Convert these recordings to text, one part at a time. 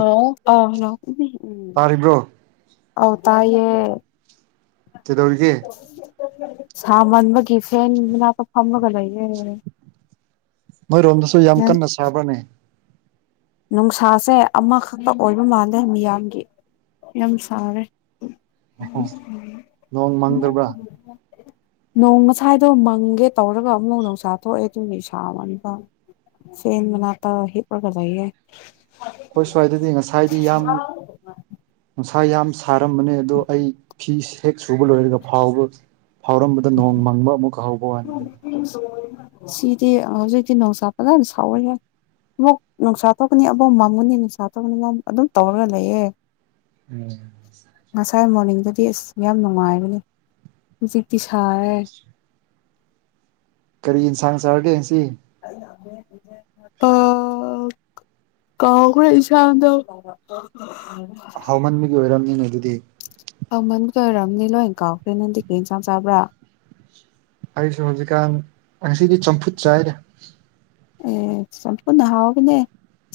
ꯎꯝ ꯇꯥꯔꯤꯕ꯭ꯔꯣ ꯑꯥꯎ ꯇꯏ ꯌꯦ ꯀꯩꯗꯧꯔꯤꯒꯦ ꯁꯥꯃꯟꯕꯒꯤ ꯐꯦꯟ ꯃꯅꯥꯛꯇ ꯐꯝꯃꯥꯒ ꯂꯩꯌꯦ ꯅꯪ ꯌꯕꯔꯥꯅꯦ ꯅꯨꯡꯁꯥꯁꯦ ꯑꯃꯈꯛꯇ ꯑꯣꯏꯕ ꯃꯥꯜꯂꯦ ꯃꯤꯌꯥꯝꯒꯤ ꯌꯥꯝ ꯁꯔꯦ ꯅꯣꯡ ꯃꯥꯡꯗꯕ꯭ꯔꯥ ꯅꯣꯡ ꯉꯁꯥꯏꯗꯣ ꯃꯪꯒꯦ ꯇꯧꯔꯒ ꯑꯃꯨꯛ ꯅꯣꯡꯁꯥ ꯊꯣꯛꯑꯦ ꯑꯗꯨꯒꯤ ꯁꯕꯅꯤꯗ ꯐꯦꯟ ꯃꯅꯥꯛꯇ ꯍꯤꯞꯄꯤꯒ ꯂꯩꯌꯦ ꯑꯩꯈꯣꯏ ꯁ꯭ꯋꯥꯏꯗꯗꯤ ꯉꯁꯥꯏꯗꯤ ꯌꯥꯝ ꯅꯨꯡꯁꯥ ꯌꯥꯝ ꯁꯥꯔꯝꯕꯅꯦ ꯑꯗꯣ ꯑꯩ ꯍꯦꯛ ꯁꯨꯕ ꯂꯣꯏꯔꯒ ꯐꯥꯎꯕ ꯐꯥꯎꯔꯝꯕꯗ ꯅꯣꯡ ꯃꯪꯕ ꯑꯃꯨꯛ ꯍꯧ ꯁꯤꯗꯤ ꯍꯧꯖꯤꯛꯇꯤ ꯅꯣꯡꯁꯥ ꯐꯖꯅ ꯁꯥꯎꯋꯦꯍꯦ ꯑꯃꯨꯛ ꯅꯨꯡꯁꯥ ꯊꯣꯛꯀꯅꯤ ꯑꯃꯨꯛ ꯃꯥꯡꯉꯅꯤ ꯅꯨꯡꯁꯥ ꯊꯣꯛꯀꯅꯤ ꯃ ꯑꯗꯨꯝ ꯇꯧꯔꯒ ꯂꯩꯌꯦ ꯎꯝ ꯉꯁꯥꯏ ꯃꯣꯔꯅꯤꯡꯗꯗꯤ ꯑꯁ ꯌꯥꯝ ꯅꯨꯡꯉꯥꯏꯔꯅꯤ ꯍꯧꯖꯤꯛꯇꯤ ꯁꯥꯔꯦ ꯀꯔꯤ ꯌꯦꯟꯁꯥꯡ ꯆꯥꯔꯒꯦ ꯉꯁꯤ ꯑ ꯀꯥꯎꯈ꯭ꯔꯦ ꯏꯟꯁꯥꯡꯗꯣ [unintelligible] ꯍꯥꯎꯃꯟꯕꯒꯤ ꯑꯣꯏꯔꯕꯝꯅꯤꯅꯦ ꯑꯗꯨꯗꯤ ꯍꯥꯎꯃꯥꯟꯀ ꯔꯑꯣꯏꯔꯝꯅꯤ ꯂꯣꯏꯅ ꯀꯥꯎꯈ꯭ꯔꯦ ꯅꯪꯗꯤ ꯀꯩ ꯏꯟꯁꯥꯡ ꯆꯥꯕ꯭ꯔꯥ ꯑꯩꯁꯨ ꯍꯧꯖꯤꯛꯀꯥꯟ ꯉꯁꯤꯗꯤ ꯆꯝꯐꯨꯠ ꯆꯥꯏꯔꯦ ꯑꯦ ꯆꯝꯐꯨꯠꯅ ꯍꯥꯎꯕꯅꯦ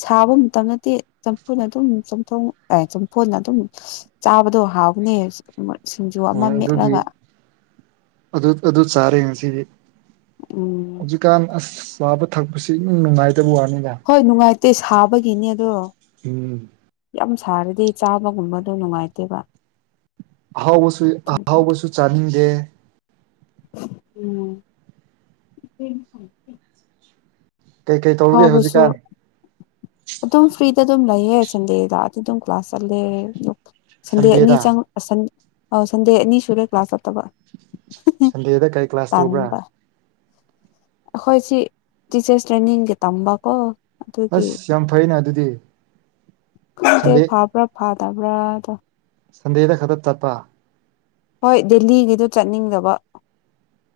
ꯁꯥꯕ ꯃꯇꯝ ꯅꯠꯇꯦ ꯆꯝꯐꯨꯠꯅ ꯑꯗꯨꯝ ꯆꯝꯊꯣꯡ ꯆꯝꯐꯨꯅ ꯑꯗꯨꯝ ꯆꯥꯕꯗꯣ ꯍꯥꯎꯕꯅꯦ ꯁꯤꯡꯖꯨ ꯑꯃ ꯍꯣꯏ ꯑꯗꯨꯒꯤ ꯃꯦꯠꯂꯒ ꯑꯗꯨ ꯑꯗꯨ ꯆꯥꯔꯦ ꯉꯁꯤꯗꯤ ꯎꯝ ꯀꯥꯟ ꯑꯁ ꯆꯥꯕ ꯊꯛꯄꯁꯤ ꯏꯅꯨꯡ ꯅꯨꯡꯉꯥꯏꯇꯕ ꯋꯥꯅꯤꯗ ꯍꯣꯏ ꯅꯨꯡꯉꯥꯏꯇꯦ ꯁꯥꯕꯒꯤꯅꯦ ꯑꯗꯣ ꯎꯝ ꯌꯥꯝ ꯁꯥꯔꯗꯤ ꯆꯥꯕꯒꯨꯝꯕꯗꯣ ꯅꯨꯡꯉꯥꯏꯇꯦꯕ ꯑꯍꯥꯎꯕꯁꯨ ꯑꯍꯥꯎꯕꯁꯨ ꯆꯥꯅꯤꯡꯗꯦ ꯎꯝ ꯀꯩꯀꯩ ꯇꯧꯔꯒꯦ ꯐꯥꯎꯕꯁꯨ ꯍꯧꯖꯤꯛꯀꯥꯟ ꯑꯗꯨꯝ ꯐ꯭ꯔꯤꯗ ꯑꯗꯨꯝ ꯂꯩꯌꯦ ꯁꯟꯗꯦꯗꯤ ꯑꯗꯨꯝ ꯀ꯭ꯂꯥꯁ ꯆꯠꯂꯦ ꯁꯟꯗꯦ ꯑꯅꯤ ꯁꯟꯗꯦꯗ ꯆꯪ ꯑ ꯁꯟꯗꯦ ꯑꯅꯤ ꯁꯨꯔꯦ ꯀ꯭ꯂꯥꯁ ꯆꯠꯇꯕ ꯁꯟꯗꯦꯗ ꯀꯔꯤ ꯀ꯭ꯂꯥꯁ ꯇꯧꯕ꯭ꯔꯥ ꯇꯥꯟꯕ ꯑꯩꯈꯣꯏꯁꯤ ꯇꯤꯆꯔꯁ ꯇ꯭ꯔꯦꯅꯤꯡꯒꯤ ꯇꯝꯕꯀꯣ ꯑꯗꯨꯒꯤ ꯑꯁ ꯌꯥꯝ ꯐꯩꯅ ꯑꯗꯨꯗꯤ ꯁꯟꯗꯦ ꯈꯪꯗꯦꯐꯥꯕ꯭ꯔ ꯐꯥ ꯇꯕ꯭ꯔꯥꯗꯣ ꯁꯟꯗꯦꯗ ꯈꯗ ꯆꯠꯄ ꯍꯣꯏ ꯗꯦꯜꯂꯤꯒꯤꯗꯨ ꯆꯠꯅꯤꯡꯗꯕ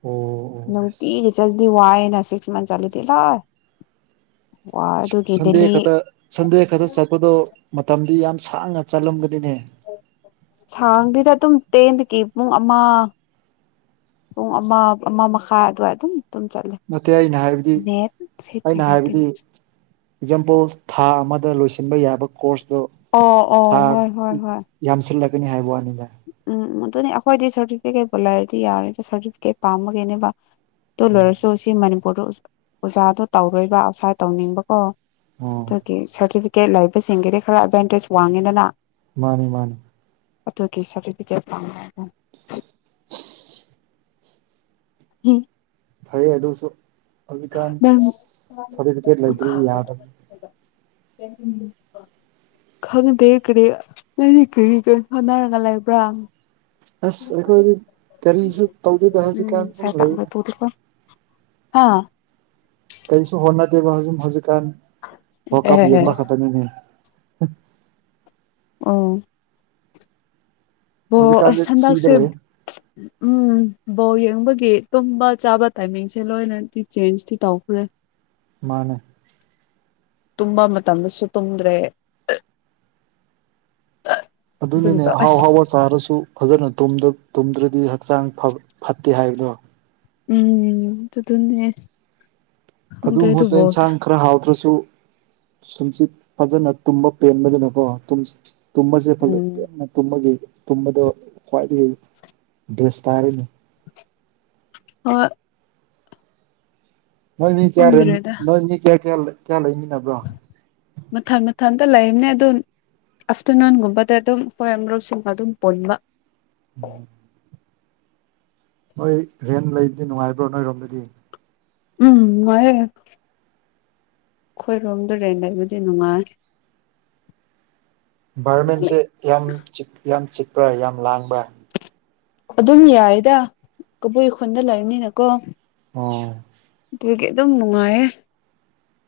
ꯑꯣ ꯑꯣ ꯑꯁ ꯅꯨꯡꯇꯤꯒꯤ ꯖꯗꯤ ꯋꯥꯏꯅꯥ ꯁꯤꯛꯁ ꯃꯟꯆꯂꯗꯤ ꯂꯥ ꯁꯟꯗꯦ ꯗꯦꯜꯂꯤ ꯈꯛꯇ ꯁꯟꯗꯦ ꯈꯛꯇ ꯆꯠꯄꯗꯣ ꯃꯇꯝꯗꯤ ꯌꯥꯝ ꯁꯥꯡꯅ ꯆꯠꯂꯝꯒꯅꯤꯅꯦ ꯁꯥꯡꯗꯦꯗ ꯑꯗꯨꯝ ꯇꯦꯟꯗꯒꯤ ꯄꯨꯡ ꯑꯃ ꯄꯨꯡ ꯑꯃ ꯑꯃ ꯃꯈꯥꯏ ꯑꯗꯨꯋꯥꯏ ꯑꯗꯨꯝ ꯑꯗꯨꯝ ꯆꯠꯂꯦ ꯅꯠꯇꯦ ꯑꯩꯅ ꯍꯥꯏꯕꯗꯤ ꯅꯦꯠ ꯁꯦꯠꯅꯦ ꯑꯩꯅ ꯍꯥꯏꯕꯗꯤ ꯑꯦꯛꯖꯥꯝꯄꯜ ꯊꯥ ꯑꯃꯗ ꯂꯣꯏꯁꯤꯟꯕ ꯌꯥꯕ ꯀꯣꯔꯁꯇꯣ ꯑꯣ ꯑꯣ ꯊꯥ ꯍꯣꯏ ꯍꯣꯏ ꯍꯣꯏ ꯌꯥꯝꯁꯤꯜꯂꯛꯀꯅꯤ ꯍꯥꯏꯕ ꯋꯥꯅꯤꯗ ꯎꯝ ꯑꯗꯨꯅꯦ ꯑꯩꯈꯣꯏꯗꯤ ꯁꯥꯔꯇꯤꯐꯤꯀꯦꯠꯕꯨ ꯂꯩꯔꯗꯤ ꯌꯥꯔꯦꯗ ꯁꯥꯔꯇꯤꯐꯤꯀꯦꯠ ꯄꯥꯃꯒꯤꯅꯦꯕ ꯑꯗꯨ ꯂꯣꯏꯔꯁꯨ ꯁꯤ ꯃꯅꯤꯄꯨꯔꯗ ꯑꯣꯖꯥꯗꯣ ꯇꯧꯔꯣꯏꯕ ꯑꯥꯎꯠꯁꯥꯏꯠ ꯇꯧꯅꯤꯡꯕꯀꯣ ꯑꯣ ꯑꯗꯨꯒꯤ ꯁꯥꯔꯇꯤꯐꯤꯀꯦꯠ ꯂꯩꯕꯁꯤꯡꯒꯤꯗꯤ ꯈꯔ ꯑꯦꯚꯦꯟꯇꯦꯖ ꯋꯥꯡꯉꯤꯗꯅ ꯃꯥꯅꯦ ꯃꯥꯅꯦ ꯑꯗꯨꯒꯤ ꯁꯥꯔꯇꯤꯐꯤꯀꯦꯠ ꯄꯥꯝ [unintelligible] ꯐꯩꯑꯗꯨꯁꯨ ꯅꯪ ꯁꯥꯔꯇꯤꯐꯤꯀꯦꯠ ꯂꯩꯇ꯭ꯔꯗꯤ ꯌꯥꯗꯕ ꯈꯪꯗꯦ ꯀꯔꯤ ꯅꯪꯗꯤ ꯀꯔꯤ ꯀꯔꯤ ꯍꯣꯠꯅꯔꯒ ꯂꯩꯕ꯭ꯔꯥ ꯑꯁ ꯑꯩꯈꯣꯏꯗꯤ ꯀꯔꯤꯁꯨ ꯇꯧꯗꯦꯗ ꯎꯝ ꯍꯧꯖꯤꯛꯀꯥꯟ ꯁꯥꯏ ꯗꯨꯝ ꯂꯩꯗ [unintelligible] ꯍꯥ ꯀꯩꯁꯨ ꯍꯣꯠꯅꯗꯦ ꯃꯖꯨ ꯍꯧꯖꯤꯛꯀꯥꯟ ꯎꯝ ꯋꯥꯔ ꯀꯞ ꯌꯦꯡꯕ ꯈꯛꯇꯅꯤꯅꯦ ꯑꯣ ꯕꯣ ꯍꯧꯖꯤꯛꯀꯥꯟꯗꯤ ꯑꯁ ꯐ꯭ꯔꯤꯗ ꯍꯟꯗꯥꯛꯁꯦ ꯂꯩ ꯎꯝ ꯕꯣꯜ ꯌꯦꯡꯕꯒꯤ ꯇꯨꯝꯕ ꯆꯥꯕ ꯇꯥꯏꯃꯤꯡꯁꯦ ꯂꯣꯏꯅꯗꯤ ꯆꯦꯟꯖꯇꯤ ꯇꯧꯈ꯭ꯔꯦ ꯃꯥꯅꯦ ꯇꯨꯝꯕ ꯃꯇꯝꯗꯁꯨ ꯇꯨꯝꯗ꯭ꯔꯦ ꯑꯗꯨꯅꯤꯅꯦ ꯑꯗꯨꯒꯤꯗꯣ ꯑꯍꯥꯎ ꯑꯁ ꯍꯍꯥꯎꯕ ꯆꯥꯔꯁꯨ ꯐꯖꯅ ꯇꯨꯝꯗ꯭ꯔꯗꯤ ꯍꯛꯆꯥꯡ ꯐꯠꯇꯦ ꯍꯥꯏꯕꯗꯣ ꯎꯝ ꯑꯗꯨꯗꯨꯅꯦ ꯈꯪꯗ꯭ꯔꯦ ꯑꯗꯨꯝ ꯑꯗꯨ [unintelligible] ꯕꯣꯜꯗꯣ ꯏꯟꯁꯥꯡ ꯈꯔ ꯍꯥꯎꯗ꯭ꯔꯁꯨ ꯇꯨꯝꯁꯤꯠ ꯐꯖꯅ ꯇꯨꯝꯕ ꯄꯦꯟꯕꯗꯨꯅꯀꯣ ꯇꯨꯝ ꯇꯨꯝꯕꯁꯦ ꯐꯖꯟꯅ ꯎꯝ ꯄꯦꯟꯅ ꯇꯨꯝꯕꯒꯤ ꯇꯨꯝꯕꯗꯣ ꯈ꯭ꯋꯥꯏꯗꯒꯤ ꯕꯦꯁ ꯇꯔꯤꯅꯤ ꯍꯣꯏ ꯅꯣꯏ ꯃꯤ ꯀꯌꯥ ꯂꯩ ꯈꯪꯗ꯭ꯔꯦꯗ ꯅꯣꯏ ꯃꯤ ꯀꯌꯥ ꯀꯌꯥ ꯀꯌꯥ ꯂꯩꯃꯤꯟꯅꯕ꯭ꯔꯣ ꯃꯊꯟ ꯃꯊꯧꯇꯥꯕ ꯂꯩꯝꯅꯦ ꯑꯗꯨꯝ ꯑꯥꯐꯇꯔꯅꯨꯟꯒꯨꯝꯕꯗ ꯑꯗꯨꯝ ꯍꯣꯏ ꯃꯔꯨꯞꯁꯤꯡꯕ ꯑꯗꯨꯝ ꯄꯨꯟꯕ ꯎꯝ [inaudible] ꯍꯣꯏ ꯔꯦꯟꯇ ꯂꯩꯕꯗꯤ ꯅꯨꯡꯉꯥꯏꯕ꯭ꯔꯣ ꯅꯣꯏꯔꯣꯝꯗꯗꯤ ꯎꯝ ꯅꯨꯡꯉꯥꯏꯌꯦ ꯑꯩꯈꯣꯏꯔꯣꯝꯗꯥ ꯔꯦꯟ ꯂꯩꯕꯗꯤ ꯅꯨꯡꯉꯥꯏ ꯏꯟꯚꯥꯏꯔꯣꯟꯃꯦꯟꯁꯦ ꯌꯥꯝ ꯆꯤꯛ ꯌꯥꯝ ꯆꯤꯛꯄ꯭ꯔꯥ ꯌꯥꯝ ꯂꯥꯡꯕ꯭ꯔꯥ ꯑꯗꯨꯝ ꯌꯥꯏꯗ ꯀꯕꯨꯏ ꯈꯨꯟꯗ ꯂꯩꯕꯅꯤꯅꯀꯣ ꯑꯣ ꯑꯗꯨꯒꯤ ꯑꯗꯨꯝ ꯅꯨꯡꯉꯥꯏꯌꯦ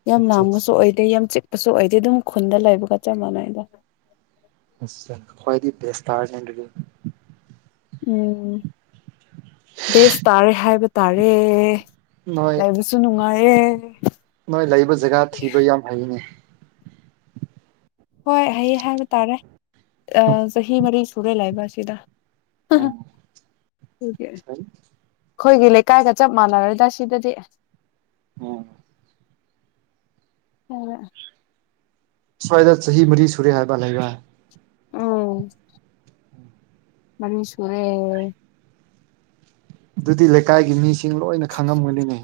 ꯌꯥꯝ ꯑꯠꯆꯥ ꯂꯥꯡꯕꯁꯨ ꯑꯣꯏꯗꯦ ꯌꯥꯝ ꯆꯤꯛ ꯑꯁꯨ ꯑꯣꯏꯗꯦ ꯑꯗꯨꯝ ꯈꯨꯟꯗ ꯂꯩꯕꯒ ꯆꯞ ꯃꯥꯟꯅꯩꯗ ꯑꯥꯁꯥ ꯈꯋ꯭ꯥꯢꯗꯩꯩ ꯕꯦꯁ ꯇꯥꯔꯥꯅꯤ ꯑꯗꯨꯗꯤ ꯎꯝ ꯕꯦꯁ ꯇꯥꯔꯦ ꯍꯥꯏꯕ ꯇꯥꯔꯦ ꯅꯣꯏ ꯂꯩꯕꯁꯨ ꯅꯨꯡꯉꯥꯏꯌꯦ ꯅꯣꯏ ꯂꯩꯕ ꯖꯒꯥ ꯊꯤꯕ ꯌꯥꯝ ꯍꯩꯌꯦꯅꯦ ꯍꯣꯏ ꯍꯩꯌꯦ ꯍꯥꯏꯕ ꯇꯥꯔꯦ ꯑꯥ ꯆꯍꯤ ꯃꯔꯤ ꯁꯨꯔꯦ ꯂꯩꯕ ꯑꯁꯤꯗ ꯍꯥ ꯍꯥ ꯎꯝ ꯑꯗꯨꯒꯤ [inaudible] ꯐꯩ ꯑꯩꯈꯣꯏꯒꯤ ꯂꯩꯀꯥꯏꯒ ꯆꯞ ꯃꯥꯟꯅꯔꯦꯗ ꯁꯤꯗꯗꯤ ꯎꯝ [inaudible] [inaudible] ꯎꯝ ꯁ꯭ꯋꯥꯏꯗ ꯆꯍꯤ ꯃꯔꯤ ꯁꯨꯔꯦ ꯍꯥꯏꯕ ꯂꯩꯕ ꯎꯝ ꯃꯔꯤ ꯁꯨꯔꯦ ꯑꯗꯨꯗꯤ ꯂꯩꯀꯥꯏꯒꯤ ꯃꯤꯁꯤꯡ ꯂꯣꯏꯅ ꯈꯪꯉꯝꯒꯅꯤꯅꯦ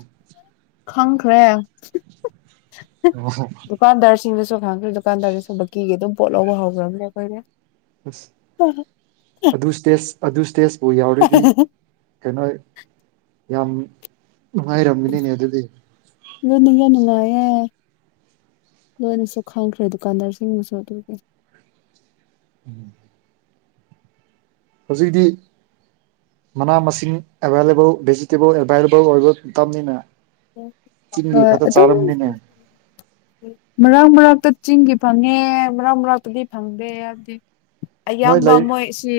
ꯈꯪꯈ꯭ꯔꯦ [unintelligible] ꯑꯣ ꯗꯨꯀꯥꯟꯗꯥꯔꯁꯤꯡꯗꯁꯨ ꯈꯪꯈ꯭ꯔꯦ ꯗꯨꯀꯟꯗꯥꯔꯗꯁꯨ ꯕꯥꯀꯤꯒꯤ ꯑꯗꯨꯝ ꯄꯣꯠ ꯂꯧꯕ ꯍꯧꯈ꯭ꯔꯕꯅꯦ ꯑꯩꯈꯣꯗꯤ ꯑꯁ ꯑꯗꯨ ꯁꯇꯦꯖ ꯑꯗꯨ ꯁꯇꯦꯖꯄꯨ ꯌꯥꯎꯔꯗꯤ ꯀꯩꯅꯣ ꯌꯥꯝ ꯅꯨꯡꯉꯥꯏꯔꯝꯒꯅꯤꯅꯦ ꯑꯗꯨꯗꯤ [unintelligible] ꯑꯗꯨꯅꯦ ꯌꯥꯝ ꯅꯨꯡꯉꯥꯏꯌꯦ ꯂꯣꯏꯅꯁꯨ ꯈꯪꯈ꯭ꯔꯦ ꯗꯨꯀꯥꯟꯗꯥꯔꯁꯤꯡꯅꯁꯨ ꯑꯗꯨꯝ ꯎꯝ [inaudible] ꯍꯧꯖꯤꯛꯇꯤ ꯃꯅꯥ ꯃꯁꯤꯡ ꯑꯦꯕꯥꯏꯂꯦꯕꯜ ꯚꯦꯖꯤꯇꯦꯕꯜ ꯑꯦꯕꯥꯏꯂꯦꯕꯜ ꯑꯣꯏꯕ ꯃꯇꯝꯅꯤꯅꯥ ꯍꯣꯏ ꯑꯗꯨꯝ [unintelligible] ꯃꯔꯛ ꯃꯔꯛꯇ ꯆꯤꯡꯒꯤ ꯐꯪꯉꯦ ꯃꯔꯛ ꯃꯔꯛꯇꯗꯤ ꯐꯪꯗꯦ ꯍꯥꯏꯕꯗꯤ ꯅꯣꯏ ꯑꯌꯥꯝꯕ ꯂꯩ ꯃꯣꯏ ꯁꯤ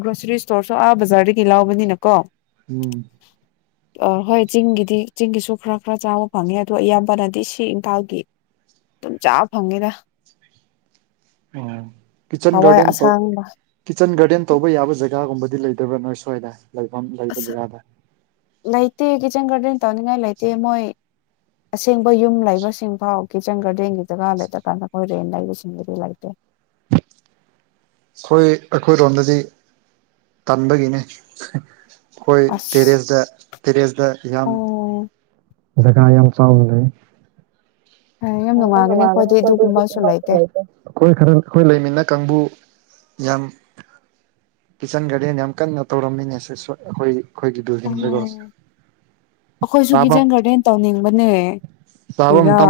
ꯒ꯭ꯔꯣꯁꯔꯤ ꯏꯁꯇꯣꯔꯁꯨ ꯑꯥ ꯕꯖꯥꯔꯗꯒꯤ ꯂꯎꯕꯅꯤꯅꯀꯣ ꯎꯝ ꯑ ꯍꯣꯏ ꯆꯤꯡꯒꯤꯗꯤ ꯆꯤꯡꯒꯤꯁꯨ ꯈꯔ ꯈꯔ ꯆꯥꯕ ꯐꯪꯉꯦ ꯑꯗꯨ ꯑꯌꯥꯝꯕꯅꯗꯤ ꯁꯤ ꯏꯝꯐꯥꯜꯒꯤ ꯑꯗꯨꯝ ꯆꯥꯕ ꯐꯪꯉꯦꯗ ꯑꯣ ꯍꯋꯥꯏ ꯀꯤꯆꯟꯒꯥꯔꯗꯦꯟ ꯇꯧ ꯑꯁꯥꯡꯕ ꯀꯤꯠꯆꯟ ꯒꯥꯔꯗꯦꯟ ꯇꯧꯕ ꯌꯥꯕ ꯖꯒꯥꯒꯨꯝꯕꯗꯤ ꯂꯩꯗꯕ꯭ꯔꯥ ꯅꯣꯏ ꯁꯋꯥꯏꯗ ꯂꯩꯐꯝ ꯂꯩꯕ ꯑꯁ ꯖꯒꯥꯗ ꯂꯩꯇꯦ ꯀꯤꯠꯆꯟ ꯒꯥꯔꯗꯦꯟ ꯇꯧꯅꯤꯡꯉꯥꯏ ꯂꯩꯇꯦ ꯃꯣꯏ ꯑꯁꯦꯡꯕ ꯌꯨꯝ ꯂꯩꯕꯁꯤꯡ ꯐꯥꯎ ꯀꯤꯠꯆꯟ ꯒꯥꯔꯗꯦꯟꯒꯤ ꯖꯒ ꯂꯩꯇꯔꯀꯥꯟꯗ ꯑꯩꯈꯣꯏ ꯔꯦꯟ ꯂꯩꯕꯁꯤꯡꯗꯨꯗꯤ ꯂꯩꯇꯦ ꯑꯩꯈꯣꯏ ꯑꯩꯈꯣꯏꯔꯣꯝꯗꯗꯤ ꯇꯟꯕꯒꯤꯅꯦ ꯍꯥ ꯑꯩꯈꯣꯏ ꯑꯁ ꯇꯦꯔꯦꯁꯗ ꯇꯦꯔꯦꯁꯗ ꯌꯥꯝ ꯑꯣ ꯖꯒꯥ ꯌꯥꯝ ꯆꯥꯎꯅ ꯂꯩ ꯍꯣꯏ [unintelligible] ꯌꯥꯝ ꯅꯨꯡꯉꯥꯏꯒꯅꯤ ꯑꯩꯈꯣꯏꯗꯤ ꯑꯗꯨꯒꯨꯝꯕꯁꯨ ꯂꯩꯇꯦ ꯑꯩꯈꯣꯏ ꯈꯔ ꯑꯩꯈꯣꯏ ꯂꯩꯃꯤꯟꯅ ꯀꯥꯡꯕꯨ ꯌꯥꯝ ꯀꯤꯠꯆꯟ ꯒꯥꯔꯗꯦꯟ ꯌꯥꯝ ꯀꯟꯅ ꯇꯧꯔꯝꯃꯤꯅꯦ ꯁꯤꯁꯨ ꯑꯩꯈꯣꯏ ꯑꯩꯈꯣꯏꯒꯤ ꯑꯣ ꯕꯤꯜꯗꯤꯡꯗꯨꯒꯣ ꯑꯩꯈꯣꯏꯁꯨ ꯀꯤꯠꯆꯟ ꯒꯥꯔꯗꯦꯟ ꯇꯧꯅꯤꯡꯕꯅꯦ ꯀꯔꯤꯔ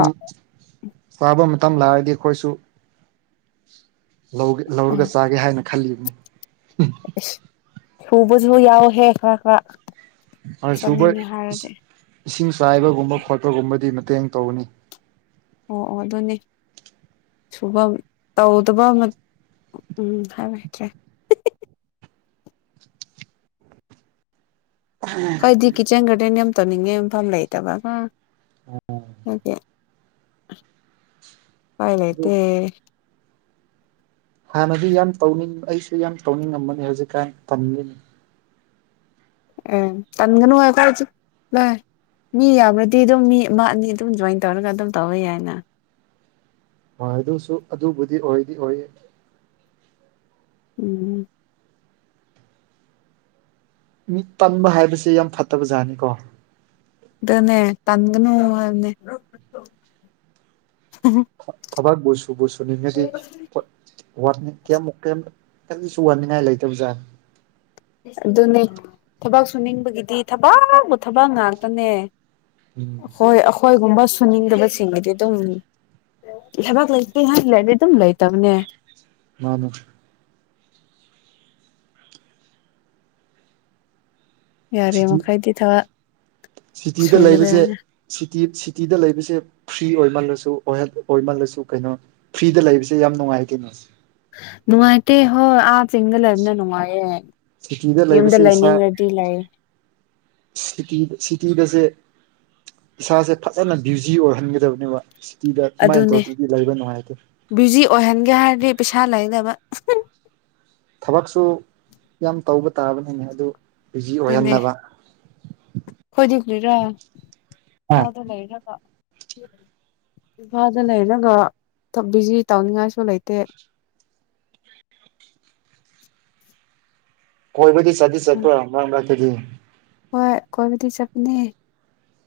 ꯁꯥꯕ ꯃꯇꯝ ꯂꯥꯛꯔꯗꯤ ꯑꯩꯈꯣꯏꯁꯨ ꯂꯧꯒꯦ ꯎꯝ ꯂꯧꯔꯒ ꯆꯥꯒꯦ ꯍꯥꯏꯅ ꯈꯜꯂꯤꯕꯅꯤ ꯍꯨꯕꯁꯨ ꯌꯥꯎꯋꯦꯍꯦ ꯈꯔ ꯈꯔ ꯁꯨꯕ ꯆꯠꯅꯤꯡꯉꯦ ꯍꯥꯏꯔꯗꯤ ꯏꯁꯤꯡ ꯆꯥꯏꯕꯒꯨꯝꯕ ꯈꯣꯠꯄꯒꯨꯝꯕꯗꯤ ꯃꯇꯦꯡ ꯇꯧꯒꯅꯤ ꯑꯣ ꯑꯣ ꯑꯗꯨꯅꯤ ꯁꯨꯕꯝ ꯇꯧꯗꯕ ꯎꯝ ꯍꯥꯏ ꯍꯩꯇꯔꯦ ꯑꯩꯏꯗꯤ ꯀꯤꯠꯆꯟ ꯒꯥꯔꯗꯦꯟ ꯌꯥꯝ ꯇꯧꯅꯤꯡꯉꯦ ꯃꯐꯝ ꯂꯩꯇꯕ ꯎꯄꯥꯏ ꯂꯩꯇꯦ ꯑꯗꯨ ꯍꯥꯟꯅꯗꯤ ꯌꯥꯝ ꯇꯧꯅꯤꯡ ꯑꯩꯁꯨ ꯌꯥꯝ ꯇꯧꯅꯤꯡꯉꯝꯕꯅꯤ ꯍꯧꯖꯤꯛꯀꯥꯟ ꯇꯟꯂꯤꯅꯦ ꯑꯦ ꯇꯟꯒꯅꯨ ꯑꯩꯈꯣꯏꯁꯨ ꯃꯤ ꯌꯥꯝꯕ꯭ꯔꯗꯤ ꯑꯗꯨꯝ ꯃꯤ ꯑꯃ ꯃꯢꯅꯤ ꯑꯗꯨꯝ ꯖꯣꯏꯟ ꯇꯧꯔꯒ ꯑꯗꯨꯝ ꯇꯧꯋ ꯌꯥꯏꯅ ꯍꯣꯏ ꯑꯗꯨꯁꯨ ꯑꯗꯨꯕꯨꯗꯤ ꯑꯣꯏꯗꯤ ꯑꯣꯏꯌꯦ ꯎꯝ ꯃꯤꯠ ꯄꯟꯕ ꯍꯥꯏꯕꯁꯤ ꯌꯥꯝ ꯐꯠꯇꯕ ꯖꯥꯠꯅꯤꯀꯣ ꯏꯗꯨꯅꯦ ꯇꯟꯒꯅꯨ ꯍꯥꯏꯕꯅꯦ ꯊꯕꯥꯛꯕꯨ ꯁꯨꯕꯨ ꯁꯨꯅꯤꯡꯉꯗꯤ ꯀꯩꯝꯃꯨꯛ ꯀꯔꯤꯁꯨ ꯋꯥꯅꯤꯡꯉꯥꯏ ꯂꯩꯇꯕꯖꯥꯠꯅꯤ ꯑꯗꯨꯅꯦ ꯊꯕꯛ ꯁꯨꯅꯤꯡꯕꯒꯤꯗꯤ ꯊꯕꯛ ꯊꯕꯛ ꯉꯥꯛꯇꯅꯦ ꯎꯝ ꯍꯣꯏ ꯑꯩꯈꯣꯏꯒꯨꯝꯕ ꯁꯨꯅꯤꯡꯗꯕꯁꯤꯡꯒꯤꯗꯤ ꯑꯗꯨꯝ ꯂꯩꯕꯥꯛ ꯂꯩꯇꯦ ꯍꯥꯏ ꯂꯩꯔꯗꯤ ꯑꯗꯨꯝ ꯂꯩꯇꯕꯅꯦ ꯃꯥꯅꯦ ꯌꯥꯔꯦ ꯁꯤꯇꯤ ꯃꯈꯥꯏꯗꯤ ꯊꯕ ꯁꯤꯇꯤꯗ ꯂꯩꯕꯁꯦ ꯁꯤꯇꯤ ꯁꯤꯇꯤꯗ ꯂꯩꯕꯁꯦ ꯐ꯭ꯔꯤ ꯑꯣꯏꯃꯜꯂꯁꯨ ꯑꯣꯏꯃꯜꯂꯁꯨ ꯀꯩꯅꯣ ꯐ꯭ꯔꯤꯗ ꯂꯩꯕꯁꯦ ꯌꯥꯝ ꯅꯨꯡꯉꯥꯏꯇꯦ ꯅꯨꯡꯉꯥꯏꯇꯦ ꯍꯣꯏ ꯑꯥ ꯆꯤꯡꯗ ꯂꯩꯕꯅ ꯅꯨꯡꯉꯥꯏꯌꯦ ꯁꯤꯇꯤꯗ ꯌꯨꯝꯗ ꯂꯩꯕꯁꯦ ꯏꯁꯥ ꯂꯩꯅꯤꯡꯉꯗꯤ ꯂꯩ [unintelligible] ꯏꯁꯥꯁꯦ ꯐꯖꯅ ꯕ꯭ꯌꯨꯖꯤ ꯑꯣꯏꯍꯟꯒꯗꯕꯅꯦꯕ ꯁꯤꯇꯤꯗ ꯀꯃꯥꯏꯅ ꯇꯧꯗꯗꯤ ꯂꯩꯕꯅꯣ ꯍꯥꯏꯗꯦ ꯕꯤ꯭ꯨꯖꯤ ꯑꯣꯏꯍꯟꯒꯦ ꯍꯥꯏꯔꯗꯤ ꯄꯩꯁꯥ ꯂꯩꯅꯕ ꯊꯕꯛꯁꯨ ꯌꯥꯝ ꯇꯧꯕ ꯇꯥꯕꯅꯤꯅꯦ ꯑꯗꯨ ꯕꯤꯖꯤ ꯑꯗꯨꯅꯦ ꯑꯣꯏꯍꯟꯅꯕ ꯈꯣꯏꯗꯤꯂꯤꯔꯥ ꯑꯥ ꯑꯗꯥ ꯂꯩꯔꯒ ꯏꯝꯐꯥꯜꯗ ꯂꯩꯔꯒ ꯕꯤꯖꯤ ꯇꯧꯅꯤꯡꯉꯥꯏꯁꯨ ꯂꯩꯇꯦ ꯀꯣꯏꯕꯗꯤ ꯆꯠꯗꯤ ꯆꯠꯄ꯭ꯔꯥꯃꯔꯛ ꯃꯔꯛꯇꯗꯤ ꯍꯣꯏ ꯀꯣꯏꯕꯨꯗꯤ ꯆꯠꯄꯅꯦ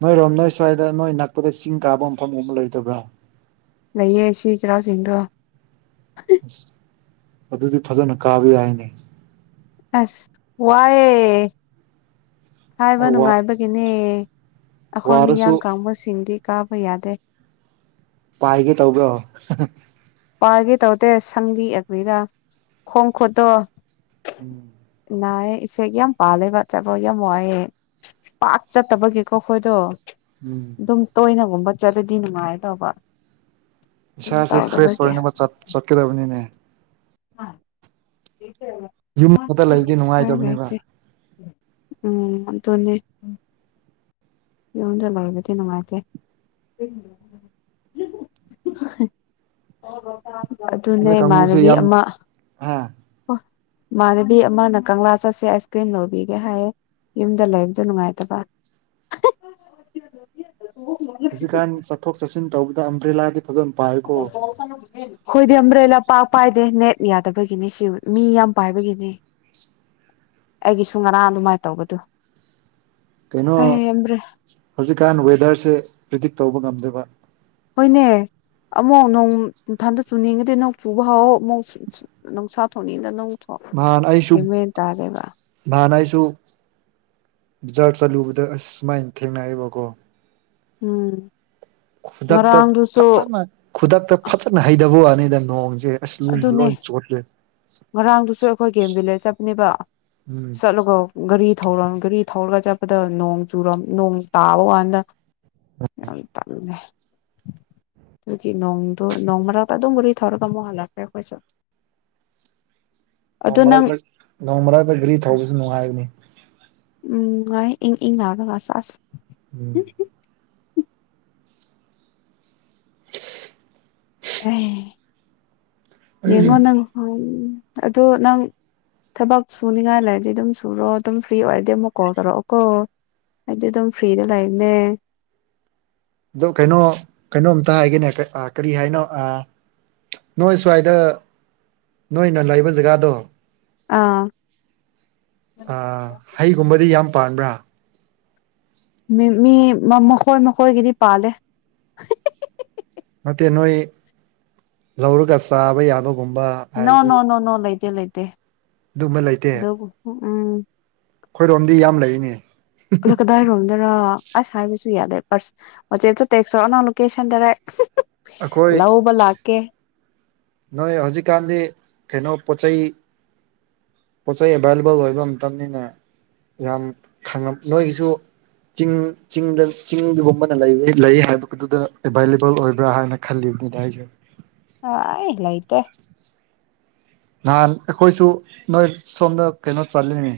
ꯅꯣꯏꯔꯣꯝ ꯅꯣꯏ ꯁ꯭ꯋꯥꯏꯗ ꯅꯣꯏ ꯅꯛꯄꯗ ꯆꯤꯡ ꯀꯥꯕ ꯃꯐꯝꯒꯨꯝꯕ ꯂꯩꯇꯕ꯭ꯔꯥ ꯂꯩꯌꯦ ꯁꯤ ꯆꯩꯔꯥꯎꯆꯤꯡꯗꯣ ꯑꯗꯨꯗꯤ ꯐꯖꯅ ꯀꯥꯕ ꯌꯥꯏꯅꯦ ꯑꯁ ꯋꯥꯌꯦ ꯍꯥꯏꯕ ꯋꯥ ꯅꯨꯡꯉꯥꯏꯕꯒꯤꯅꯦ ꯑꯩꯈꯣꯏ ꯋꯥꯔꯁꯨ ꯃꯤꯌꯥꯡ ꯀꯥꯡꯕꯨꯁꯤꯡꯗꯤ ꯀꯥꯕ ꯌꯥꯗꯦ ꯄꯥꯏꯒꯦ ꯇꯧꯕ꯭ꯔꯣ ꯄꯥꯏꯒꯦ ꯇꯧꯗꯦ ꯁꯪꯂꯤ ꯑꯦꯕꯩꯔꯥ ꯈꯣꯡ ꯈꯨꯠꯇꯣ ꯎꯝ ꯅꯥꯏꯌꯦ ꯏꯐꯦꯛ ꯌꯥꯝ ꯄꯥꯜꯂꯦꯕ ꯆꯥꯕ ꯌꯥꯝ ꯋꯥꯏꯌꯦ [unintelligible] ꯄꯥꯠ ꯆꯠꯇꯕꯒꯤꯀꯣ ꯑꯩꯈꯣꯏꯗꯣ ꯎꯝ ꯗꯨꯝ ꯇꯣꯏꯅꯒꯨꯝꯕ ꯆꯠꯂꯗꯤ ꯅꯨꯡꯉꯥꯏꯒꯗꯧꯕ ꯏꯁꯥꯁꯦ ꯐ꯭ꯔꯦꯁ ꯑꯣꯏꯅꯕ ꯆꯠ ꯆꯠꯀꯗꯕꯅꯤꯅꯦ [inaudible] ꯌꯨꯝ ꯑꯃꯗ ꯂꯩꯗꯤ ꯎꯄꯥꯏ ꯅꯨꯡꯉꯥꯏꯒꯗꯕꯅꯦꯕꯥ ꯂꯩꯇꯦ ꯎꯝ ꯑꯗꯨꯅꯦ ꯌꯨꯝꯗ ꯂꯩꯕꯗꯤ ꯅꯨꯡꯉꯥꯏꯇꯦ [unintelligible] [unintelligible] ꯑꯗꯨꯅꯦ ꯅꯣꯏ ꯀꯥꯡꯕꯨꯁꯦ ꯏꯃꯥꯟꯅꯕꯤ ꯌꯥꯝ ꯑꯃ ꯍꯥ ꯑꯣ ꯏꯃꯥꯟꯅꯕꯤ ꯑꯃꯅ ꯀꯪꯂꯥ ꯆꯠꯁꯦ ꯑꯥꯏꯁ ꯀ꯭ꯔꯤꯝ ꯂꯧꯕꯤꯒꯦ ꯍꯥꯏꯌꯦ ꯌꯨꯝꯗ ꯂꯩꯕꯗꯣ ꯅꯨꯡꯉꯥꯏꯇꯕ ꯍꯧꯖꯤꯛꯀꯥꯟ ꯆꯠꯊꯣꯛ ꯆꯠꯁꯤꯟ ꯇꯧꯕꯗ ꯑꯝꯕ꯭ꯔꯦꯜꯂꯥꯗꯤ ꯐꯖꯟꯅꯥ ꯄꯥꯏꯌꯦꯀꯣ [inaudible] ꯈꯣꯏꯗꯤ ꯑꯝꯕ꯭ꯔꯦꯜꯂ ꯄꯥꯛ ꯄꯥꯏꯗꯦ ꯅꯦꯠ ꯌꯥꯗꯕꯒꯤꯅꯤ ꯁꯤ ꯃꯤ ꯌꯥꯝ ꯄꯥꯏꯕꯒꯤꯅꯤ ꯑꯩꯒꯤꯁꯨ ꯉꯔꯥꯡ ꯑꯗꯨꯃꯥꯏ ꯇꯧꯕꯗꯨ ꯀꯩꯅꯣ ꯍꯧꯖꯤꯛꯀꯥꯟ ꯋꯦꯗꯔꯁꯦ ꯄ꯭ꯔꯤꯗꯤꯛ ꯇꯧꯕ ꯉꯝꯗꯕ ꯍꯣꯏꯅꯦ ꯑꯃꯨꯛ ꯅꯣꯡ ꯊꯟꯇꯥ ꯆꯨꯅꯤꯡꯉꯥꯗꯤ ꯅꯣꯡ ꯆꯨꯕ ꯍꯧꯑꯣ ꯃꯨꯛ [unintelligible] ꯅꯨꯡꯁꯥ ꯊꯣꯛꯅꯤꯡꯅ ꯅꯨꯡ ꯅꯍꯥꯟ ꯑꯩꯁꯨ ꯅꯍꯥꯟ ꯑꯩꯁꯨ ꯕꯖꯥꯔ ꯆꯠꯂꯨꯕꯗ ꯑꯁ ꯁꯨꯃꯥꯏꯅ ꯊꯦꯡꯅꯩꯌꯦꯕꯀꯣ ꯎꯝ ꯈꯨꯗꯛꯇ ꯉꯔꯥꯡꯗꯨꯁꯨ ꯐꯖꯅ ꯈꯨꯗꯛꯇ ꯐꯖꯟꯅ ꯍꯩꯊꯕ ꯋꯥꯅꯤꯗ ꯅꯣꯡꯖꯦ ꯑꯗꯨꯅꯦ ꯉꯔꯥꯡꯗꯨꯁꯨ ꯑꯩꯈꯣꯏ ꯒꯦꯝ ꯚꯤꯂꯦꯖ ꯆꯠꯄꯅꯦꯕ ꯎꯝ ꯆꯠꯂꯒ ꯒꯥꯔꯤ ꯊꯧꯔꯝ ꯒꯥꯔꯤ ꯊꯧꯔꯒ ꯆꯠꯄꯗ ꯅꯣꯡ ꯆꯨꯔꯝ ꯅꯣꯡ ꯇꯥꯕ ꯋꯥꯅꯤꯗꯥ ꯌꯥꯝ ꯇꯥꯅꯤꯡꯗꯦ [unintelligible] ꯖꯤꯛꯀꯤ ꯅꯣꯡꯗꯣ ꯅꯣꯡ ꯃꯔꯛꯇꯥ ꯑꯗꯨꯣꯃ ꯒꯥꯔꯤ ꯊꯧꯔꯒꯥ ꯃꯨꯛ ꯍꯂꯛ [unintelligible] ꯅꯣꯡ ꯃꯔꯛꯇ ꯅꯣꯡ ꯃꯔꯛꯇ ꯒꯥꯔꯤ ꯊꯧꯕꯁꯨ ꯅꯨꯡꯉꯥꯏꯕꯅꯤ ꯎꯝ ꯅꯨꯡꯉꯥꯏ ꯏꯪꯏꯪ ꯂꯧꯔꯒ ꯑꯁ ꯑꯁ ꯎꯝ [unintelligible] ꯑꯦ ꯌꯦꯡꯉꯣ ꯅꯪ [unintelligible] ꯑꯗꯣ ꯅꯪ ꯊꯕꯛ ꯁꯨꯅꯤꯡꯉꯥꯏ ꯂꯩꯔꯗꯤ ꯑꯗꯨꯝ ꯁꯨꯔꯣ ꯑꯗꯨꯝ ꯐ꯭ꯔꯤ ꯑꯣꯏꯔꯗꯤ ꯑꯃꯨꯛ ꯀꯣꯜ ꯇꯧꯔꯛꯑꯣ ꯀꯣ ꯑꯩꯗꯤ ꯑꯗꯨꯝ ꯐ꯭ꯔꯤꯗ ꯂꯩꯕꯅꯦ ꯑꯗꯨꯝ ꯀꯩꯅꯣ ꯀꯩꯅꯣꯝꯇ ꯍꯥꯏꯒꯦꯅꯦ ꯀꯥ ꯑꯥꯥ ꯀꯔꯤ ꯍꯥꯏꯅꯣ ꯑ ꯅꯣꯏ ꯁ꯭ꯋꯥꯏꯗ ꯅꯣꯏꯅ ꯂꯩꯕ ꯖꯒꯥꯗꯣ ꯑꯥ ꯑꯥ ꯍꯩꯒꯨꯝꯕꯗꯤ ꯌꯥꯝ ꯄꯥꯟꯕ꯭ꯔꯥ ꯃꯤ ꯃꯤ ꯃꯥ ꯃꯈꯣꯏ ꯃꯈꯣꯏꯒꯤꯗꯤ ꯄꯥꯜꯂꯦ ꯅꯠꯇꯦ ꯅꯣꯏ ꯂꯧꯔꯒ ꯆꯥꯕ ꯌꯥꯕꯒꯨꯝꯕ ꯅꯣ ꯍꯥꯏꯕꯗꯤ ꯅꯣ ꯅꯣ ꯅꯣ ꯂꯩꯇꯦ ꯂꯩꯇꯦ ꯑꯗꯨꯝꯕ [unintelligible] ꯎꯝ ꯈꯣꯏꯔꯣꯝꯗꯤ ꯌꯥꯝ ꯂꯩꯅꯦ ꯀꯂ ꯀꯗꯥꯏꯔꯣꯝꯗꯔ꯫ ꯑꯁ ꯍꯥꯏꯕꯁꯨ ꯌꯥꯗꯦ ꯄꯔꯁ ꯋꯥꯆꯦꯞꯇ ꯇꯦꯛꯁ ꯇꯧꯔꯛꯑꯣ ꯅꯪ ꯂꯣꯀꯦꯁꯟ ꯗꯥꯏꯔꯦꯛ꯫ ꯑꯩꯈꯣꯏ ꯂꯧꯕ ꯂꯥꯛꯀꯦ꯫ ꯅꯣꯏ ꯍꯧꯖꯤꯛꯀꯥꯟꯗꯤ ꯀꯩꯅꯣ ꯄꯣꯠ ꯆꯩ, ꯄꯣꯠ ꯆꯩꯩ ꯑꯦꯚꯥꯏꯂꯦꯕꯜ ꯑꯣꯏꯕ ꯃꯇꯝꯅꯤꯅꯦ ꯌꯥꯝꯈꯪ ꯅꯣꯏꯒꯤꯁꯨ, ꯆꯤꯡ ꯆꯤꯡꯗ ꯆꯤꯡꯗꯨꯒꯨꯝꯕꯅ ꯂꯩ ꯂꯩ ꯍꯥꯏꯕꯗꯨꯗ ꯑꯦꯕꯥꯏꯂꯦꯕꯜ ꯑꯣꯏꯕ꯭ꯔꯥ ꯍꯥꯏꯅ ꯈꯜꯂꯤꯕꯅꯤꯗ ꯑꯩꯖꯨ꯫ ꯑꯥꯏ ꯂꯩꯇꯦ꯫ ꯅꯍꯥꯟ ꯑꯩꯈꯣꯏꯁꯨ ꯅꯣꯏ ꯁꯣꯝꯗ ꯀꯩꯅꯣ ꯆꯠꯂꯤꯅꯦ꯫